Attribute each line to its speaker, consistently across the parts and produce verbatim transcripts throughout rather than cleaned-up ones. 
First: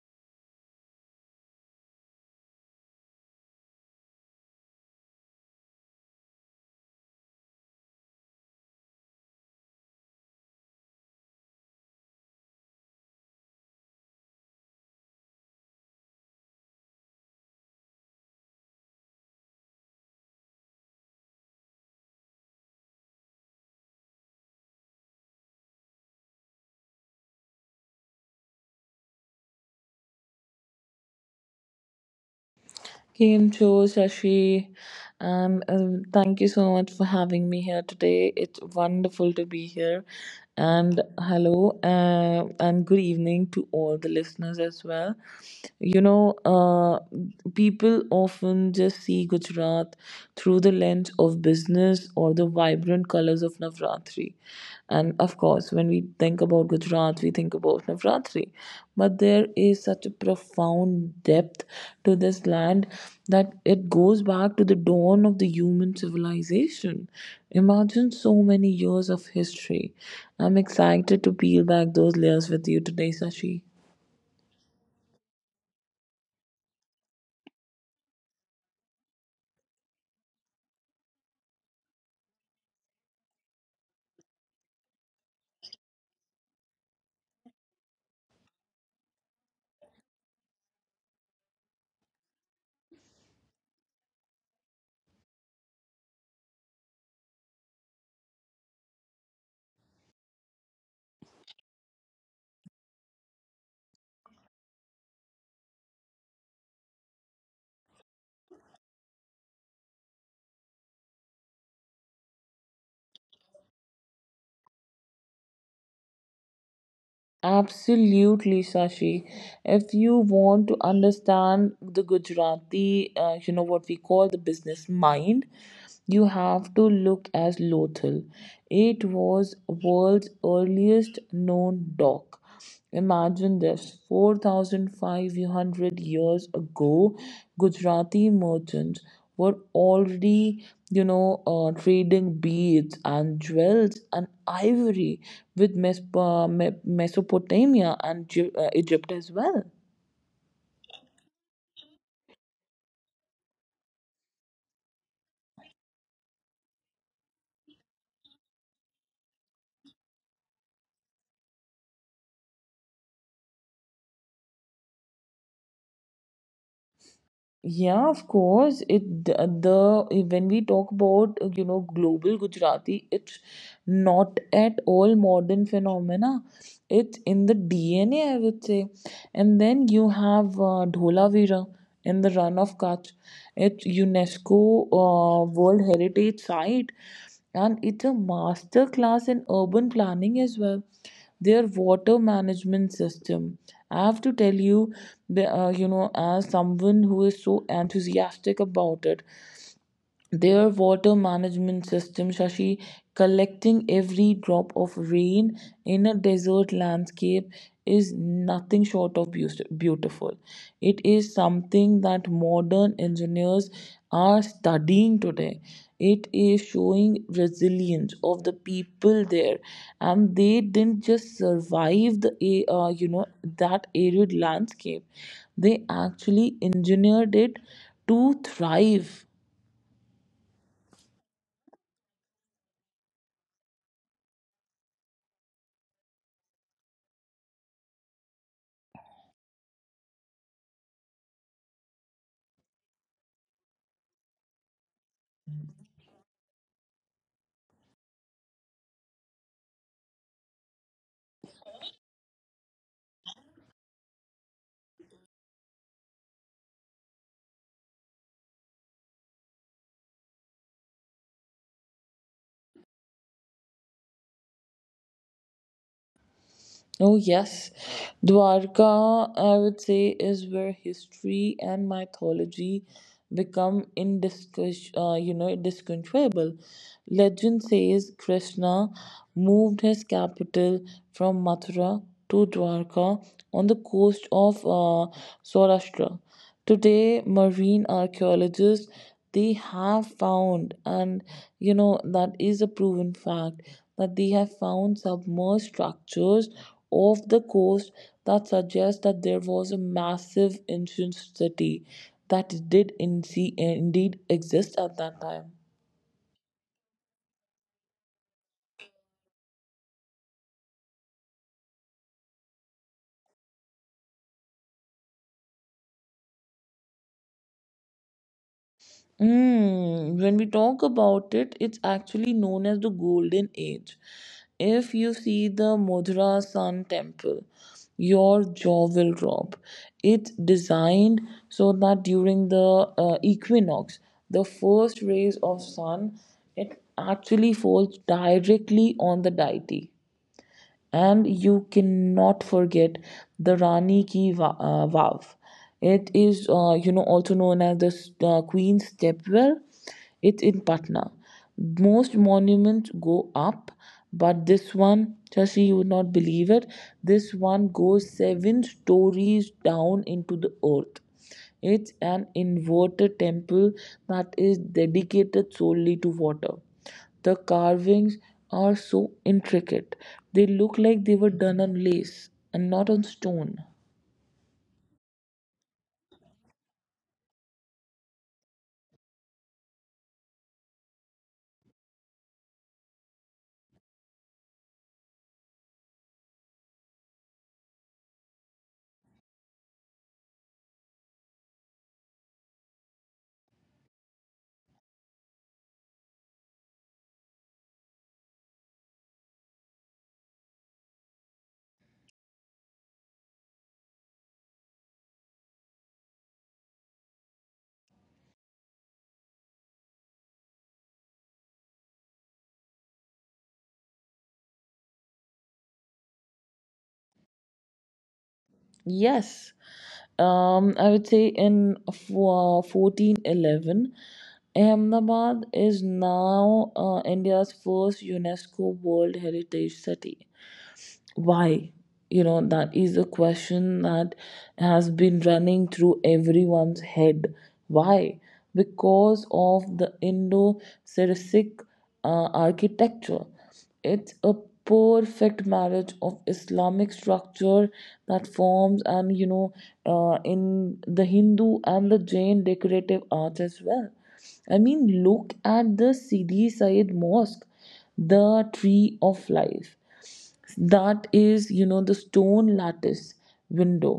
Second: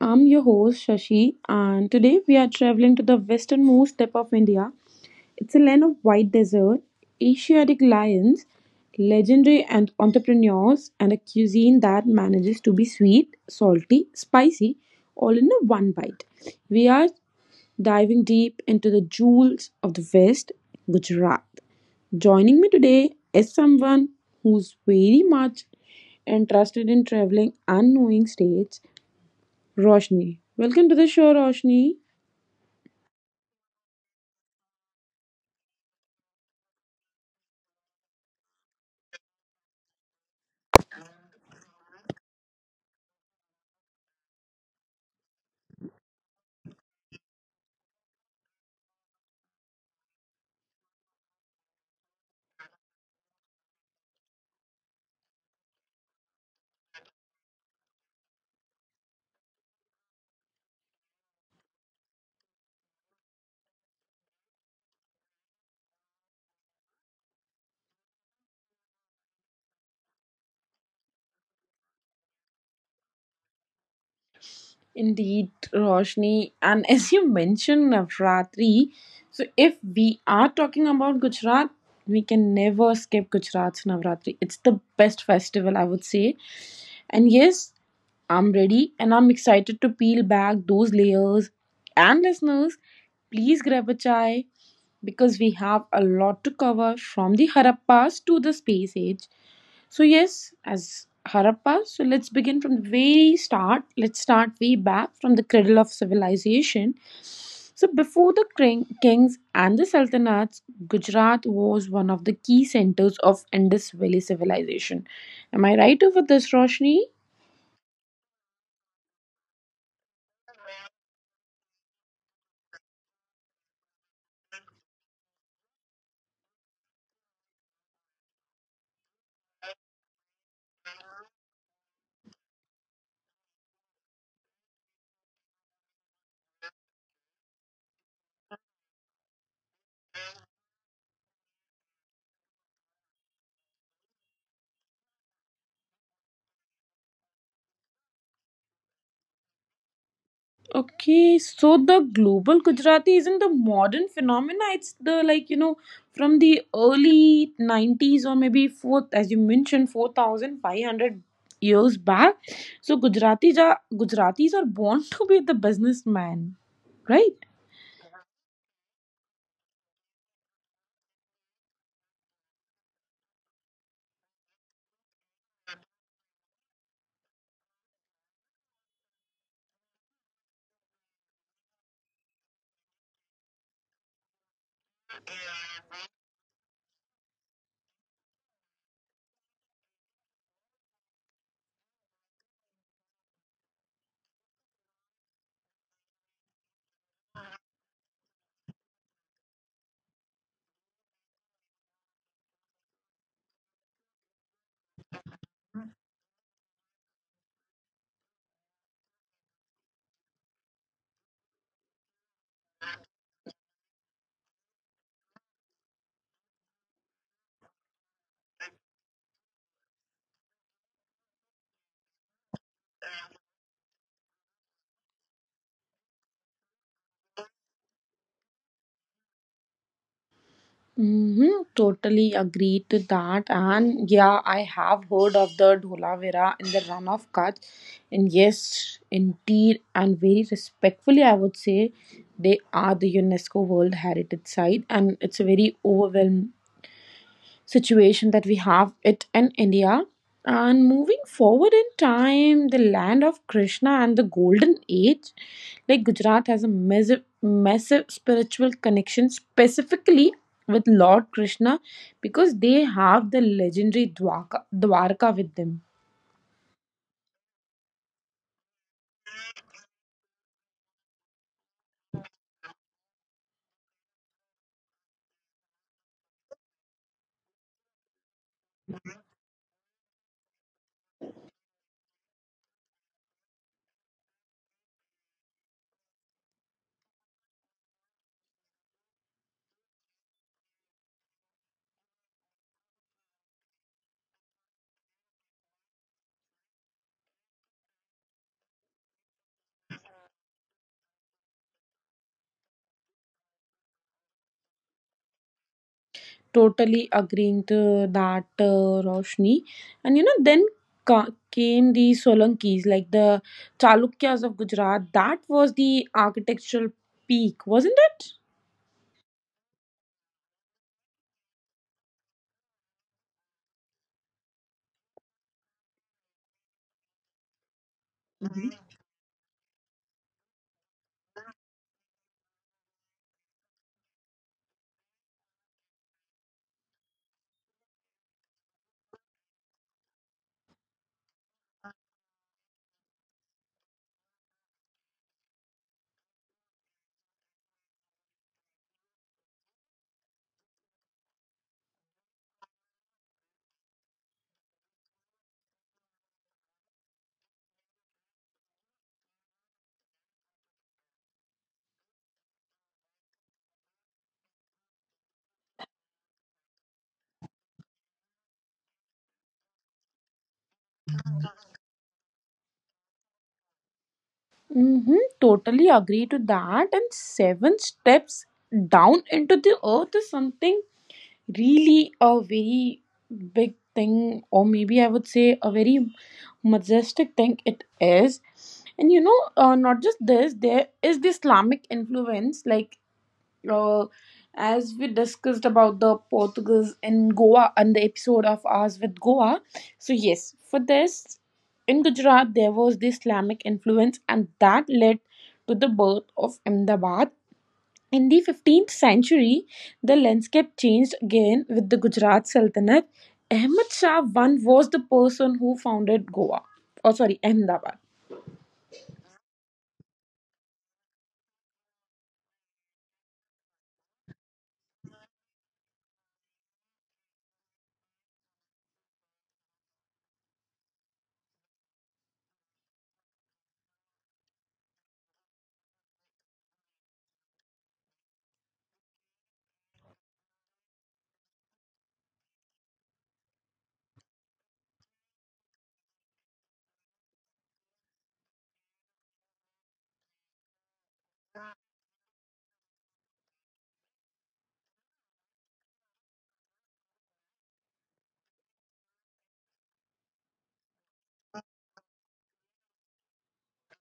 Speaker 1: I'm your host Shashi, and today we are traveling to the westernmost tip of India. It's a land of white desert, Asiatic lions, legendary and entrepreneurs, and a cuisine that manages to be sweet, salty, spicy, all in a one bite. We are diving deep into the jewels of the West, Gujarat. Joining me today is someone who's very much interested in traveling and knowing states, Roshni. Welcome to the show, Roshni.
Speaker 2: Kimcho, Shashi, um, um, thank you so much for having me here today. It's wonderful to be here. And hello, uh, and good evening to all the listeners as well. You know, uh, People often just see Gujarat through the lens of business or the vibrant colors of Navratri. And of course, when we think about Gujarat, we think about Navratri. But there is such a profound depth to this land that it goes back to the dawn of the human civilization. Imagine so many years of history. I'm excited to peel back those layers with you today, Sashi.
Speaker 1: Indeed, Roshni. And as you mentioned, Navratri. So, if we are talking about Gujarat, we can never skip Gujarat's Navratri. It's the best festival, I would say. And yes, I'm ready and I'm excited to peel back those layers. And listeners, please grab a chai because we have a lot to cover from the Harappas to the space age. So, yes, as Harappas, so let's begin from the very start. Let's start way back from the cradle of civilization. So, before the king- kings and the sultanates, Gujarat was one of the key centers of Indus Valley civilization. Am I right over this, Roshni?
Speaker 2: Absolutely, Sashi. If you want to understand the Gujarati, uh, you know what we call the business mind, you have to look at Lothal. It was world's earliest known dock. Imagine this four thousand five hundred years ago, Gujarati merchants were already, you know, uh, trading beads and jewels and ivory with Mes- uh, Me- Mesopotamia and Ju- uh, Egypt as well.
Speaker 1: Okay, so the global Gujarati isn't the modern phenomena. It's the like you know from the early nineties or maybe fourth, as you mentioned, four thousand five hundred years back. So Gujaratis are Gujaratis are born to be the businessman, right?
Speaker 2: Yeah, of course. It the the- when we talk about uh, you know global Gujarati, it's not at all modern phenomena. It's in the D N A, I would say. And then you have uh, Dholavira in the Run of Kutch. It's UNESCO uh, World Heritage Site, and it's a master class in urban planning as well, their water management system. I have to tell you, the- uh, you know, as someone who is so enthusiastic about it, their water management system, Shashi, collecting every drop of rain in a desert landscape is nothing short of beaus- beautiful. It is something that modern engineers are studying today. It is showing resilience of the people there, and they didn't just survive the a- uh, you know that arid landscape. They actually engineered it to thrive.
Speaker 1: Mm-hmm, totally agree to that. And yeah, I have heard of the Dholavira in the run of Kutch. And yes, indeed, and very respectfully, I would say they are the UNESCO World Heritage Site, and it's a very overwhelming situation that we have it in India. And moving forward in time, the land of Krishna and the Golden Age, like Gujarat has a massive, massive spiritual connection specifically with Lord Krishna because they have the legendary Dwaka, Dwarka with them.
Speaker 2: Oh, yes. Dwarka, I would say, is where history and mythology become indiscus- uh, you know, discontrollable. Legend says Krishna moved his capital from Mathura to Dwarka on the coast of uh, Saurashtra. Today marine archaeologists, they have found, and you know that is a proven fact, that they have found submerged structures off the coast that suggest that there was a massive ancient city that did in indeed exist at that time.
Speaker 1: Totally agreeing to that, uh, Roshni. And you know, then ca- came the Solankis, like the Chalukyas of Gujarat. That was the architectural peak, wasn't it?
Speaker 2: Mm, when we talk about it, it's actually known as the Golden Age. If you see the Mathura Sun Temple, your jaw will drop. It's designed so that during the uh, equinox, the first rays of sun, it actually falls directly on the deity. And you cannot forget the Rani Ki Va- uh, Vav. It is, uh, you know, also known as the s- uh, Queen's Stepwell. It's in Patna. Most monuments go up, but this one, Shashi, you would not believe it. This one goes seven stories down into the earth. It's an inverted temple that is dedicated solely to water. The carvings are so intricate. They look like they were done on lace and not on stone.
Speaker 1: Mm-hmm, totally agree to that. And seven steps down into the earth is something really a very big thing, or maybe I would say a very majestic thing it is. And you know, uh, not just this, there is the Islamic influence, like uh, as we discussed about the Portuguese in Goa and the episode of ours with Goa. So, yes, for this, in Gujarat, there was the Islamic influence, and that led to the birth of Ahmedabad in the fifteenth century, the landscape changed again with the Gujarat Sultanate. Ahmad Shah I was the person who founded Goa, or sorry, Ahmedabad.
Speaker 2: Yes, um, I would say in fo- fourteen eleven, Ahmedabad is now uh, India's first UNESCO World Heritage City. Why? You know, that is a question that has been running through everyone's head. Why? Because of the indo-saracenic uh, architecture. It's a perfect marriage of Islamic structure that forms, and you know uh, in the Hindu and the Jain decorative arts as well. I mean, look at the Sidi Said Mosque, the tree of life, that is, you know, the stone lattice window,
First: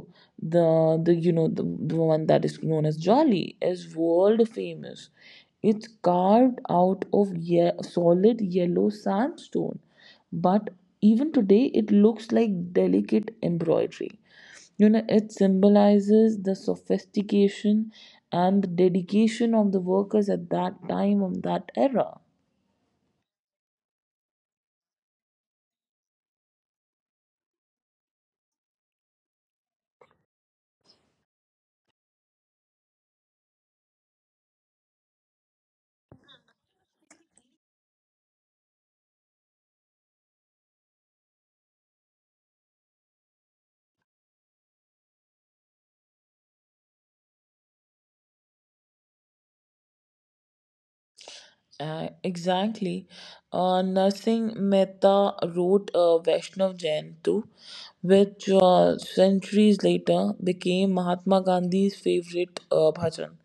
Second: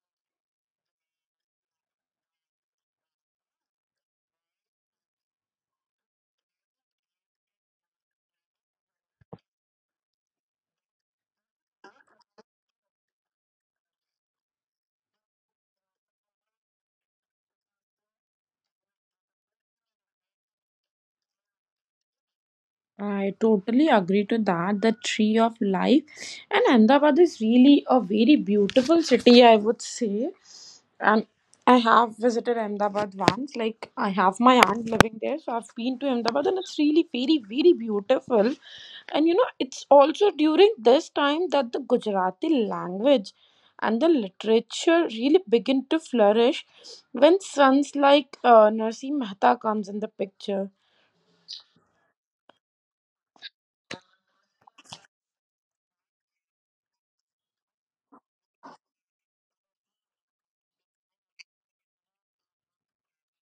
Speaker 2: the the you know the, the one that is known as jolly, is world famous. It's carved out of ye- solid yellow sandstone, but even today it looks like delicate embroidery. You know, it symbolizes the sophistication and the dedication of the workers at that time, of that era.
Speaker 1: I totally agree to that. The tree of life, and Ahmedabad is really a very beautiful city, I would say. And I have visited Ahmedabad once. Like I have my aunt living there, so I've been to Ahmedabad, and it's really very, very beautiful. And you know, it's also during this time that the Gujarati language and the literature really begin to flourish when sons like uh, Narsim Mehta comes in the picture.
Speaker 2: Uh, exactly. Uh, Narsingh Mehta wrote uh, Vaishnav Jain too, which uh, centuries later became Mahatma Gandhi's favorite uh, bhajan.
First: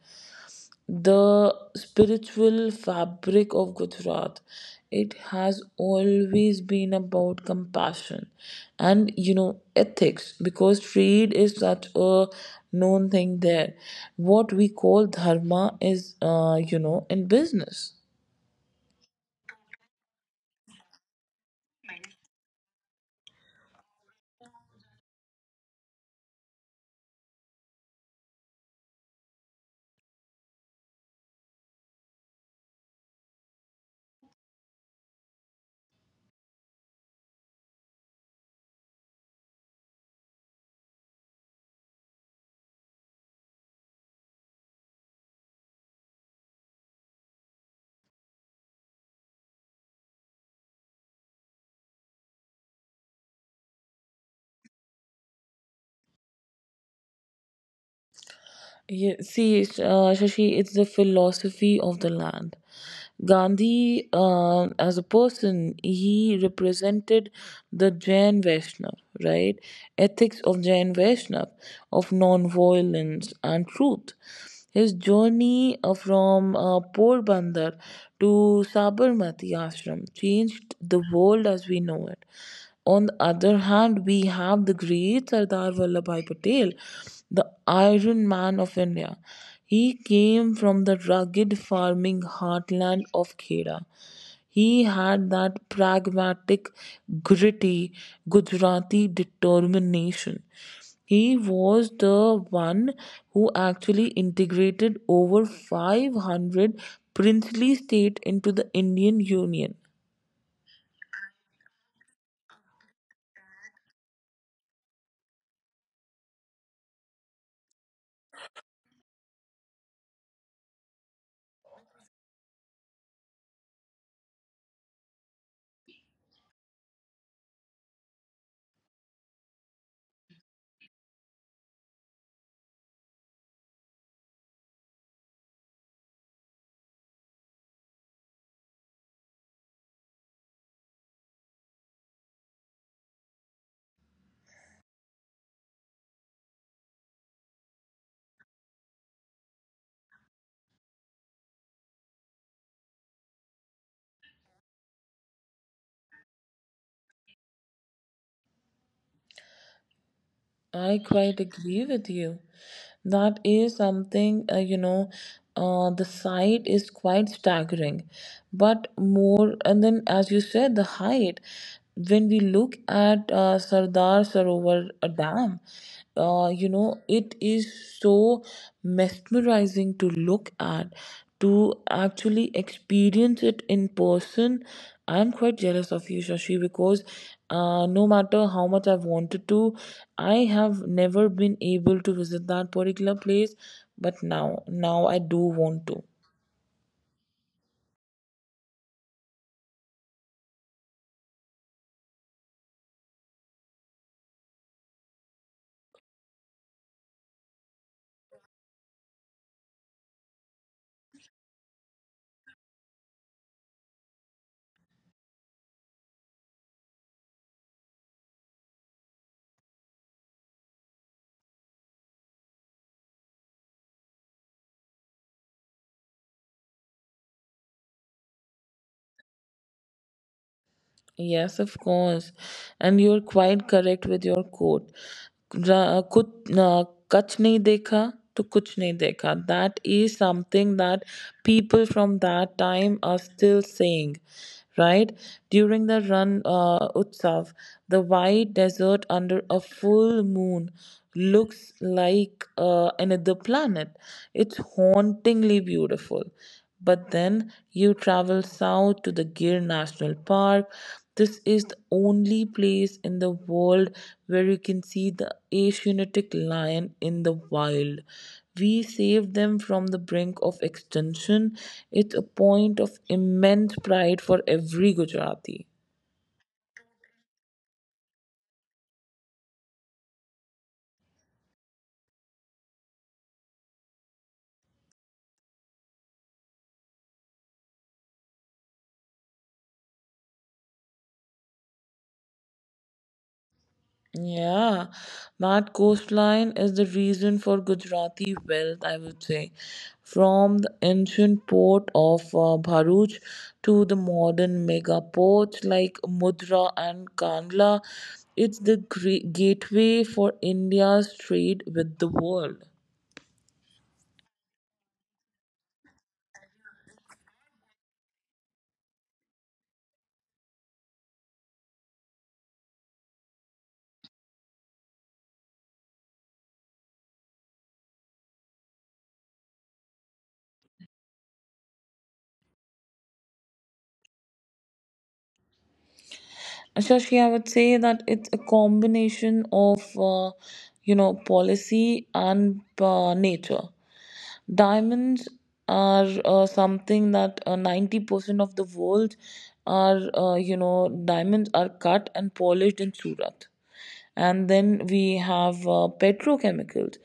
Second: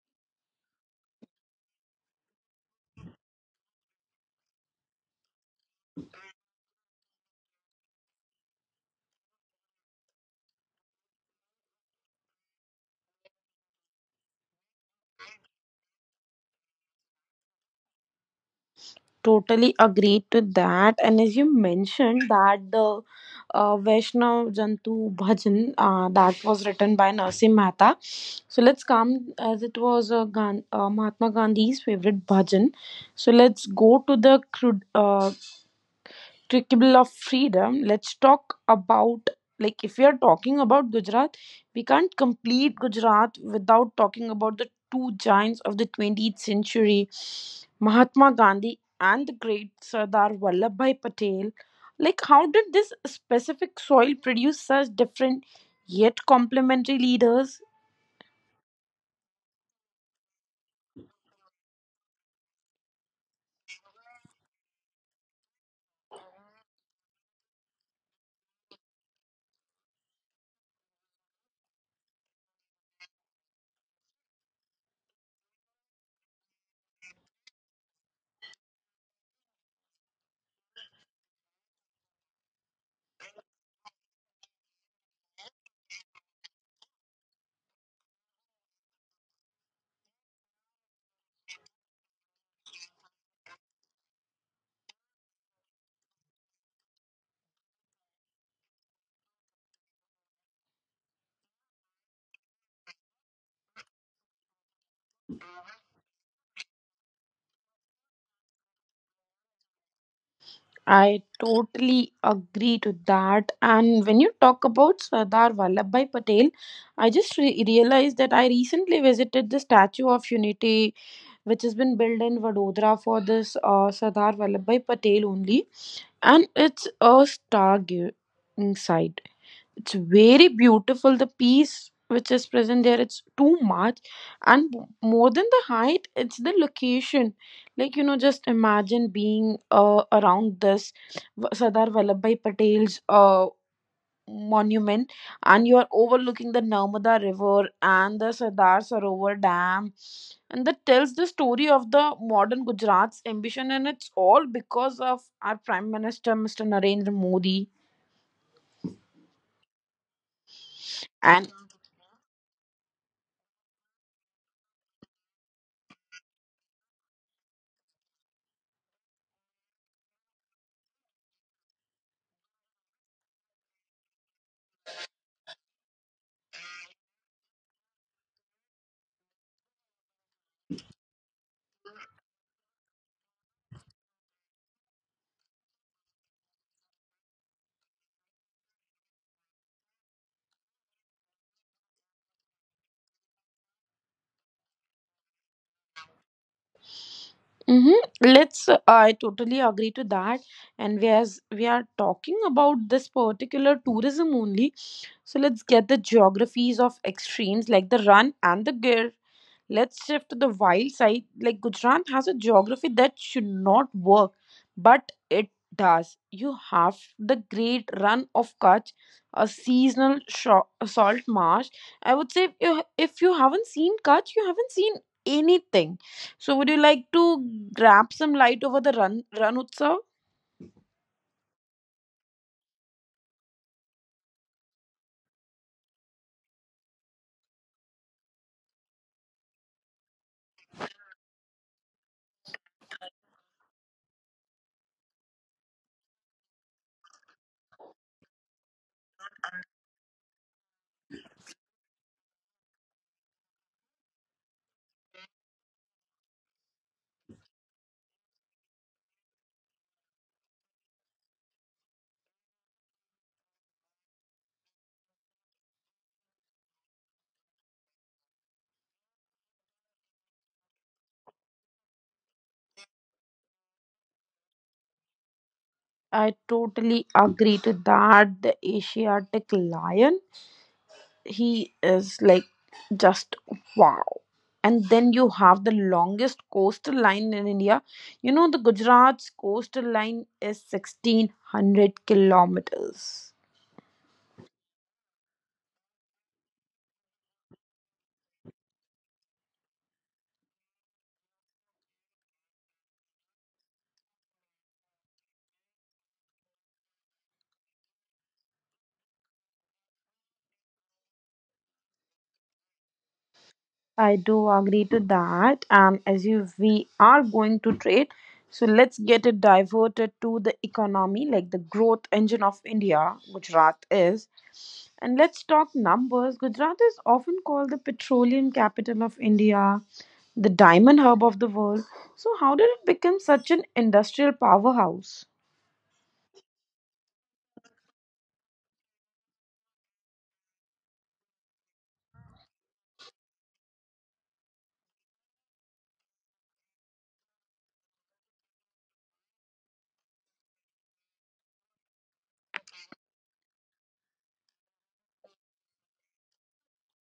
Speaker 2: The spiritual fabric of Gujarat, it has always been about compassion and, you know, ethics, because trade is such a known thing there. What we call dharma is, uh, you know in business.
Speaker 1: Totally agreed to that. And as you mentioned that the uh, Vaishnav Jantu Bhajan uh, that was written by Narsim Mehta. So let's come as it was uh, Gan- uh, Mahatma Gandhi's favorite bhajan. So let's go to the cru- uh, Crucible of freedom. Let's talk about like if we are talking about Gujarat, we can't complete Gujarat without talking about the two giants of the twentieth century, Mahatma Gandhi and the great Sardar Vallabhbhai Patel. Like, how did this specific soil produce such different yet complementary leaders?
Speaker 2: Yeah, see, uh, Shashi, it's the philosophy of the land. Gandhi, uh, as a person, he represented the Jain Vaishnav, right? Ethics of Jain Vaishnav, of non-violence and truth. His journey uh, from uh, Porbandar to Sabarmati Ashram changed the world as we know it. On the other hand, we have the great Sardar Vallabhbhai Patel, the Iron Man of India. He came from the rugged farming heartland of Kheda. He had that pragmatic, gritty Gujarati determination. He was the one who actually integrated over five hundred princely states into the Indian Union.
Speaker 1: I totally agree to that. And when you talk about Sardar Vallabhbhai Patel, I just re- realized that I recently visited the Statue of Unity, which has been built in Vadodara for this uh, Sardar Vallabhbhai Patel only, and it's a stargazing sight. It's very beautiful. The peace which is present there it's too much. And m- more than the height it's the location. Like you know, just imagine being uh, around this V- sardar Vallabhbhai Patel's uh, monument, and you are overlooking the Narmada river and the Sardar Sarovar dam, and that tells the story of the modern Gujarat's ambition, and it's all because of our Prime Minister Mr. Narendra Modi.
Speaker 2: I quite agree with you. That is something, uh, you know, uh, the sight is quite staggering. But more, and then as you said, the height. When we look at uh, Sardar Sarovar uh, Dam, uh, you know, it is so mesmerizing to look at, to actually experience it in person. I'm quite jealous of you, Shashi, because uh, no matter how much I've wanted to, I have never been able to visit that particular place. But now, now I do want to.
Speaker 1: Mm-hmm. Let's. Uh, I totally agree to that. And we as we are talking about this particular tourism only, so let's get the geographies of extremes like the run and the gear. Let's shift to the wild side. Like Gujarat has a geography that should not work, but it does. You have the great run of Kutch, a seasonal sho- salt marsh. I would say if you, if you haven't seen Kutch, you haven't seen anything. So would you like to grab some light over the run run utsav?
Speaker 2: Yes, of course. And you're quite correct with your quote. Ra- Kuch uh, kuch nahi dekha to kuch nahi dekha. That is something that people from that time are still saying, right? During the Ran uh, Utsav, the white desert under a full moon looks like uh, another planet. It's hauntingly beautiful. But then you travel south to the Gir National Park. This is the only place in the world where you can see the Asiatic lion in the wild. We saved them from the brink of extinction. It's a point of immense pride for every Gujarati.
Speaker 1: I totally agree to that. The Asiatic lion, he is like just wow. And then you have the longest coastal line in India. You know, the Gujarat's coastal line is sixteen hundred kilometers.
Speaker 2: Yeah, that coastline is the reason for Gujarati wealth, I would say. From the ancient port of uh, Bharuch to the modern mega ports like Mudra and Kandla, it's the gre- gateway for India's trade with the world.
Speaker 1: I do agree to that. And as you, we are going to trade, so let's get it diverted to the economy, like the growth engine of India, Gujarat is. And let's talk numbers. Gujarat is often called the petroleum capital of India, the diamond hub of the world. So, how did it become such an industrial powerhouse?
Speaker 2: Shashi, I would say that it's a combination of, uh, you know, policy and uh, nature. Diamonds are uh, something that uh, ninety percent of the world are, uh, you know, diamonds are cut and polished in Surat. And then we have uh, petrochemicals.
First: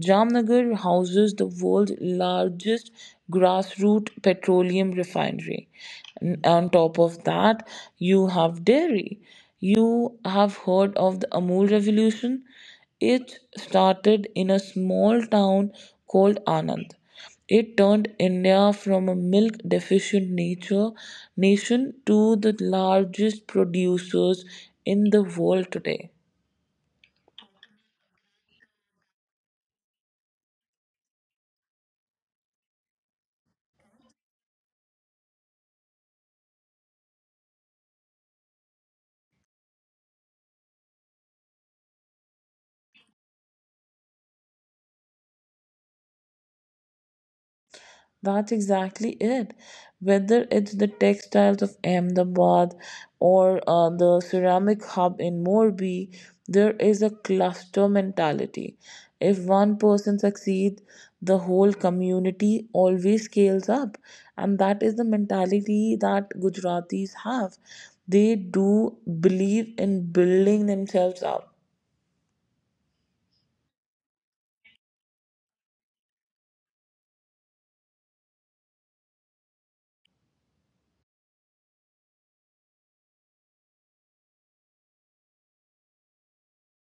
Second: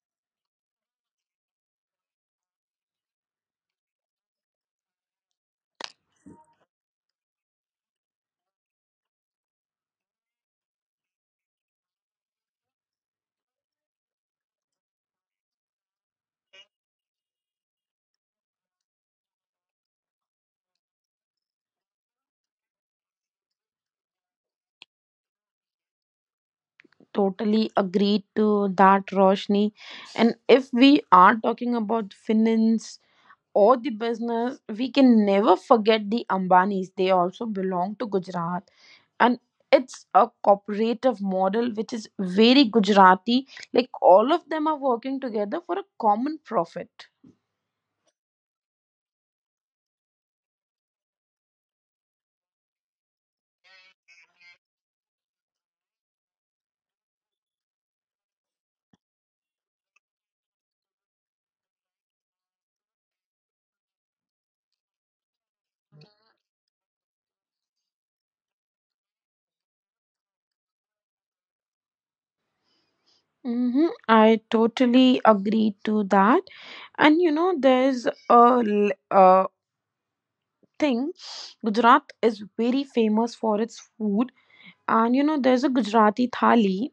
Speaker 2: Jamnagar houses the world's largest grassroots petroleum refinery. N- On top of that, you have dairy. You have heard of the Amul revolution? It started in a small town called Anand. It turned India from a milk deficient nature nation to the largest producers in the world today.
Speaker 1: Totally agreed to that, Roshni. And if we are talking about finance, or the business, we can never forget the Ambanis. They also belong to Gujarat. And it's a cooperative model which is very Gujarati. Like all of them are working together for a common profit.
Speaker 2: That's exactly it. Whether it's the textiles of Ahmedabad or uh, the ceramic hub in Morbi, there is a cluster mentality. If one person succeeds, the whole community always scales up. And that is the mentality that Gujaratis have. They do believe in building themselves up.
Speaker 1: Mm-hmm. I totally agree to that. And you know, there's a, l- a thing, Gujarat is very famous for its food. And you know, there's a Gujarati thali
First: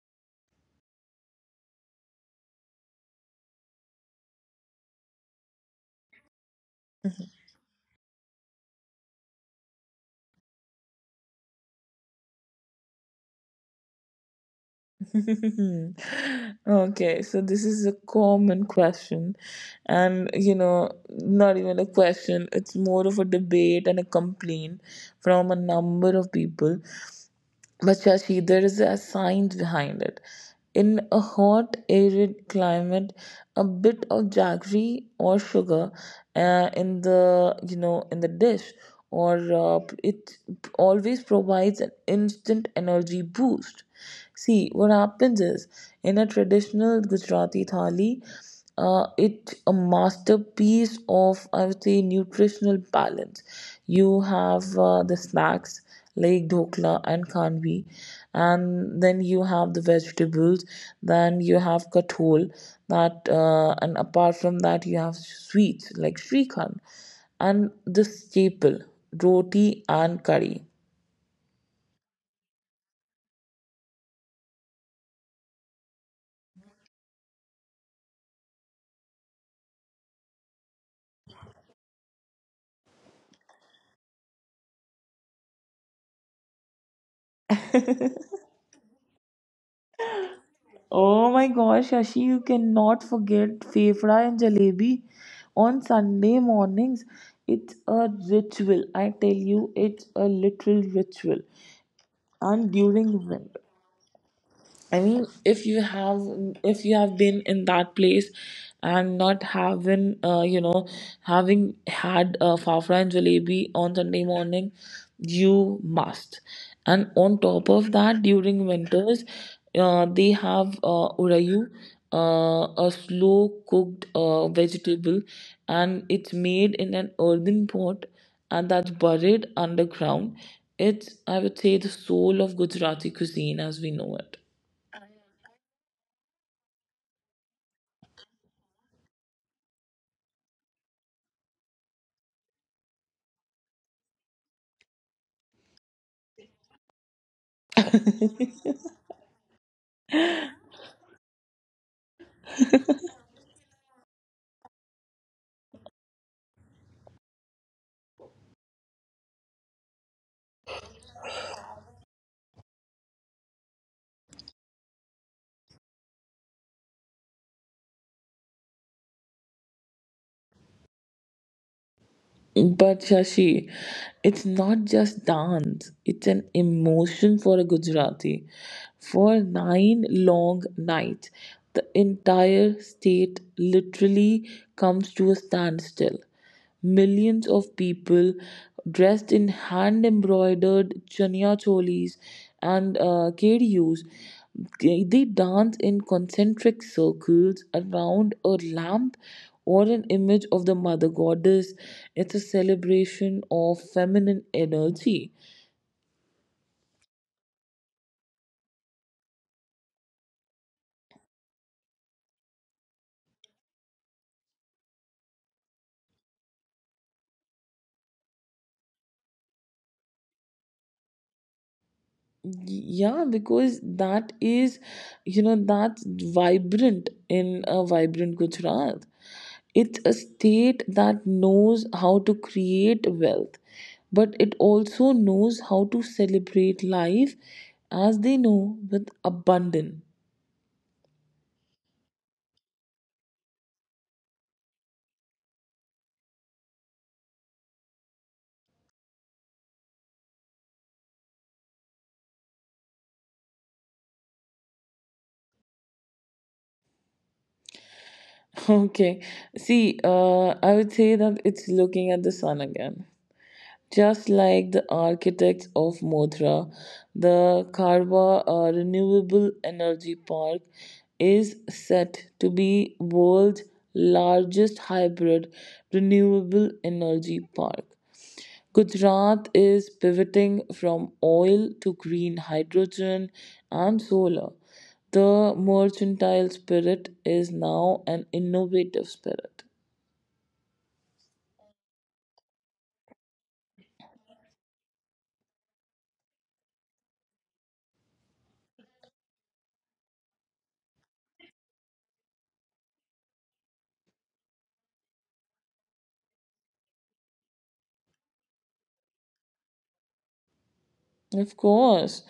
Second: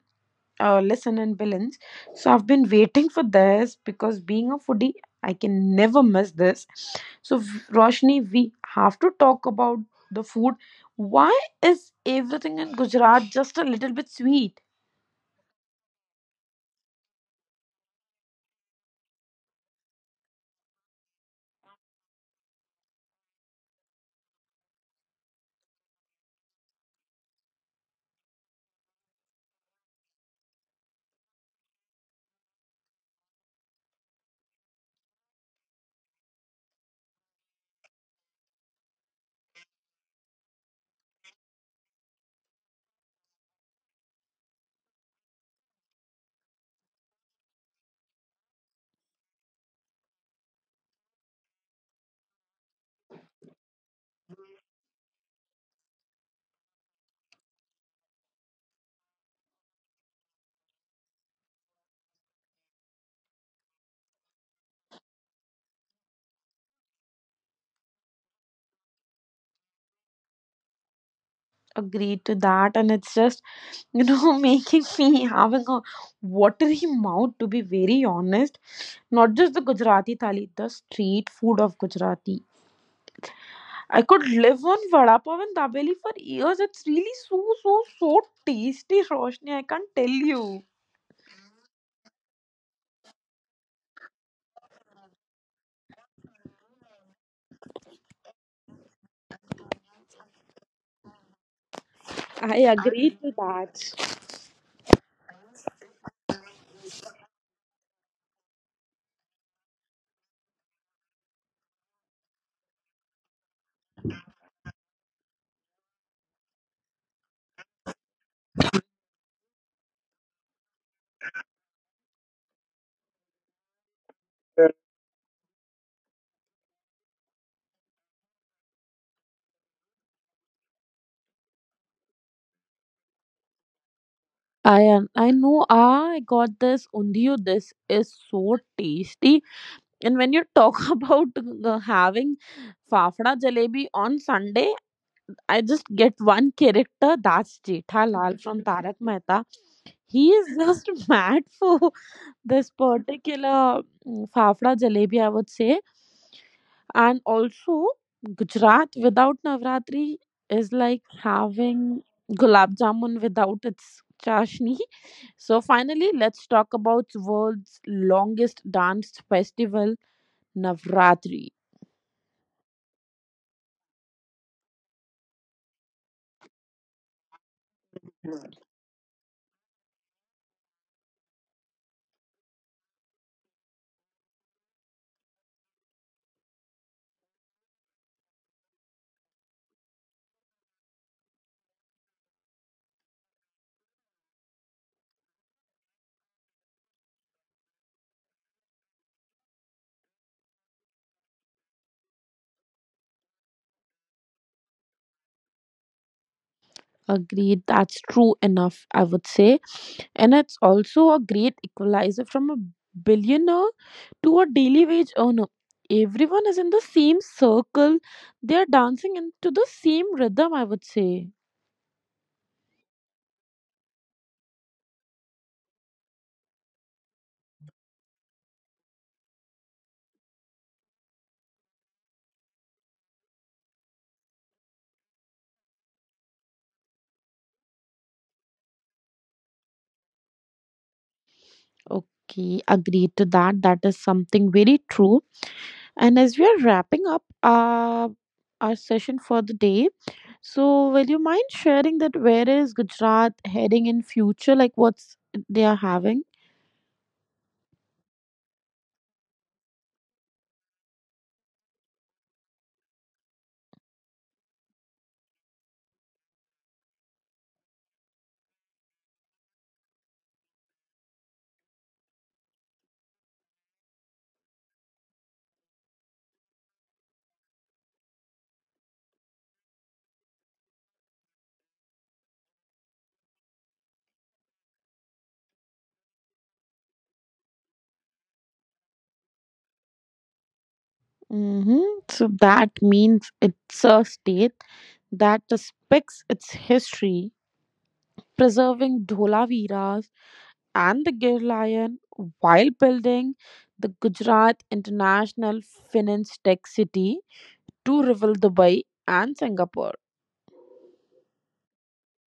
Speaker 1: uh, lesson and balance. So I've been waiting for this because being a foodie, I can never miss this. So v- Roshni, we have to talk about the food. Why is everything in Gujarat just a little bit sweet?
Speaker 2: Okay, so this is a common question, and you know, not even a question, it's more of a debate and a complaint from a number of people. But Shashi, there is a science behind it. In a hot, arid climate, a bit of jaggery or sugar uh, in the, you know, in the dish, or uh, it always provides an instant energy boost. See, what happens is, in a traditional Gujarati thali, uh, it's a masterpiece of, I would say, nutritional balance. You have uh, the snacks like dhokla and kanvi, and then you have the vegetables, then you have kathol, that uh, and apart from that you have sweets like shrikhand and the staple roti and curry.
Speaker 1: Agreed to that, and it's just you know making me having a watery mouth to be very honest. Not just the Gujarati thali, the street food of Gujarati. I could live on vada pav and dabeli for years. It's really so so so tasty, Roshni. I can't tell you.
Speaker 2: Oh my gosh, Shashi, you cannot forget fefda and jalebi on Sunday mornings. It's a ritual, I tell you. It's a literal ritual.
Speaker 1: I
Speaker 2: And
Speaker 1: agree
Speaker 2: during
Speaker 1: to
Speaker 2: winter,
Speaker 1: that.
Speaker 2: I mean, if you have, if you have been in that place and not having, uh, you know having had uh, fafra and jalebi on Sunday morning, you must. And on top of that, during winters, uh, they have uh, urayu, uh, a slow cooked uh, vegetable, and it's made in an earthen pot, and that's buried underground. It's, I would say, the soul of Gujarati cuisine as we know it.
Speaker 1: I un- I know. Ah, I got this undiyo. This is so tasty. And when you talk about uh, having fafda jalebi on Sunday, I just get one character. That's Jetha Lal from Tarak Mehta. He is just mad for this particular mm, fafda jalebi. I would say. And also, Gujarat without Navratri is like having gulab jamun without its chashni. So finally, let's talk about world's longest dance festival, Navratri.
Speaker 2: But Shashi, it's not just dance, it's an emotion for a Gujarati. For nine long nights, the entire state literally comes to a standstill. Millions of people dressed in hand embroidered chania cholis and uh, kedus. They they dance in concentric circles around a lamp or an image of the mother goddess. It's a celebration of feminine energy.
Speaker 1: Agreed, that's true enough, I would say. And it's also a great equalizer from a billionaire to a daily wage earner. Everyone is in the same circle. They're dancing into the same rhythm, I would say.
Speaker 2: Yeah, because that is, you know, that's vibrant in a vibrant Gujarat. It's a state that knows how to create wealth, but it also knows how to celebrate life, as they know, with abundance.
Speaker 1: Okay, agreed to that. That is something very true. And as we are wrapping up uh, our session for the day, so will you mind sharing that where is Gujarat heading in future? Like what's they are having?
Speaker 2: Okay, see, uh, I would say that it's looking at the sun again. Just like the architects of Mothra, the Karwa uh, Renewable Energy Park is set to be world's largest hybrid renewable energy park. Gujarat is pivoting from oil to green hydrogen and solar. The mercantile spirit is now an innovative spirit.
Speaker 1: Hmm. So that means it's a state that respects its history, preserving Dholaviras and the Gir Lion while building the Gujarat International Finance Tech City to rival Dubai and Singapore.
Speaker 2: Of course.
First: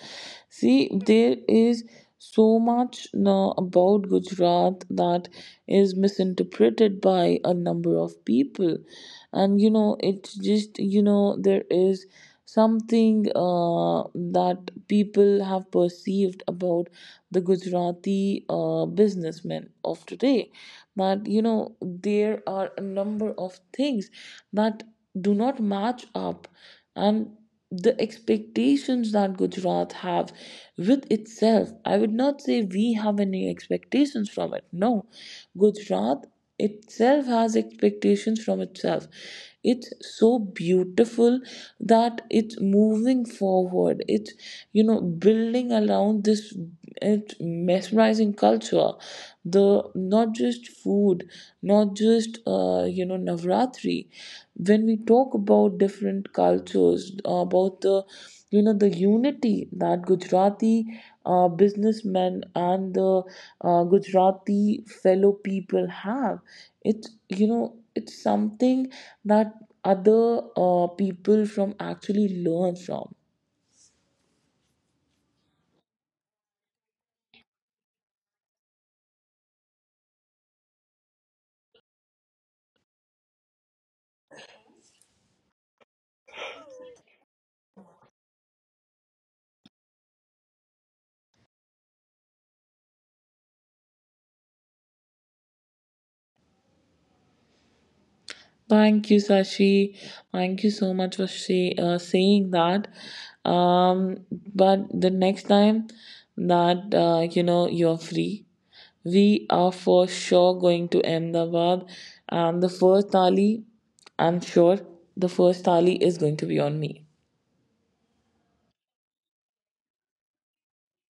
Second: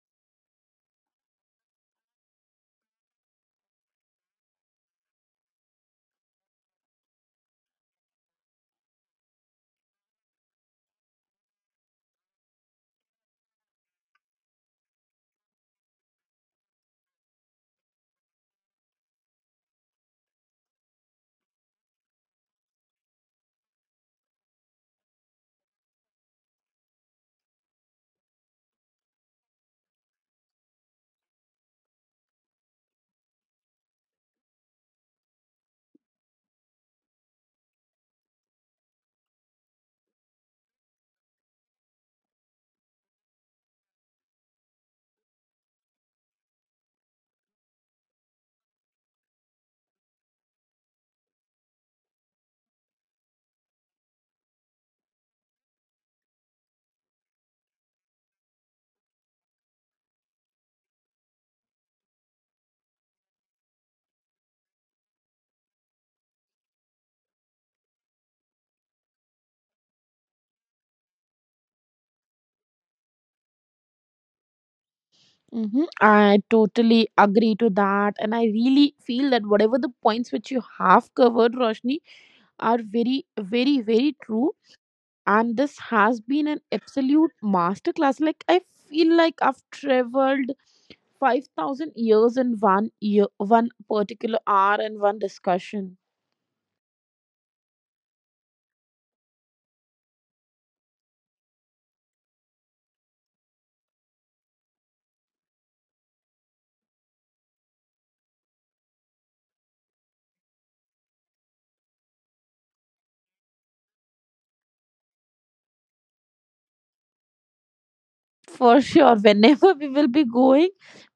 Speaker 2: See, there is so much now about Gujarat that is misinterpreted by a number of people. And you know, it's just, you know, there is something uh, that people have perceived about the Gujarati uh, businessmen of today. That, you know, there are a number of things that do not match up, and the expectations that Gujarat have with itself. I would not say we have any expectations from it. No, Gujarat itself has expectations from itself. It's so beautiful that it's moving forward. It's, you know, building around this, it's mesmerizing culture. The not just food, not just uh, you know Navratri, when we talk about different cultures uh, about the you know the unity that Gujarati uh, businessmen and the uh, Gujarati fellow people have. It's, you know, it's something that other uh, people from actually learn from.
Speaker 1: Hmm, I totally agree to that, and I really feel that whatever the points which you have covered, Roshni, are very, very, very true. And this has been an absolute masterclass. Like I feel like I've traveled five thousand years in one year, one particular hour, and one discussion.
Speaker 2: Thank you, Sashi. Thank you so much for say, uh, saying that. Um, but the next time that, uh, you know you're free, we are for sure going to Ahmedabad, and the first thali, I'm sure the first thali is going to be on me.
Speaker 1: For sure, whenever we will be going,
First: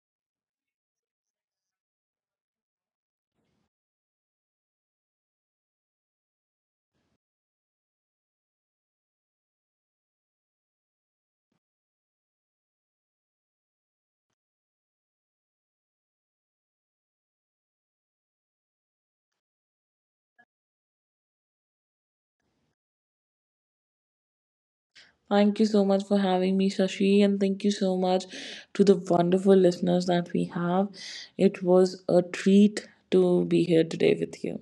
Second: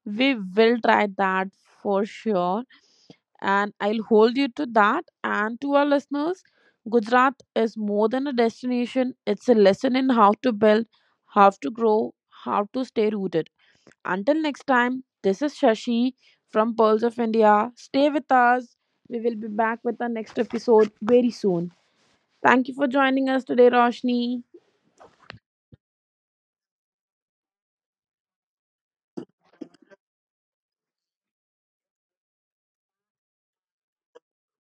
Speaker 1: we will try that for sure. And I'll hold you to that. And to our listeners, Gujarat is more than a destination, it's a lesson in how to build, how to grow, how to stay rooted. Until next time, this is Shashi from Pearls of India. Stay with us. We will be back with our next episode very soon. Thank you for joining us today, Roshni.
Speaker 2: Thank you so much for having me, Shashi, and thank you so much to the wonderful listeners that we have. It was a treat to be here today with you.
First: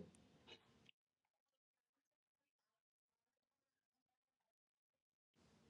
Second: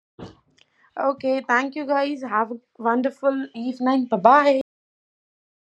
Speaker 1: Okay, thank you guys. Have a wonderful evening. Bye bye.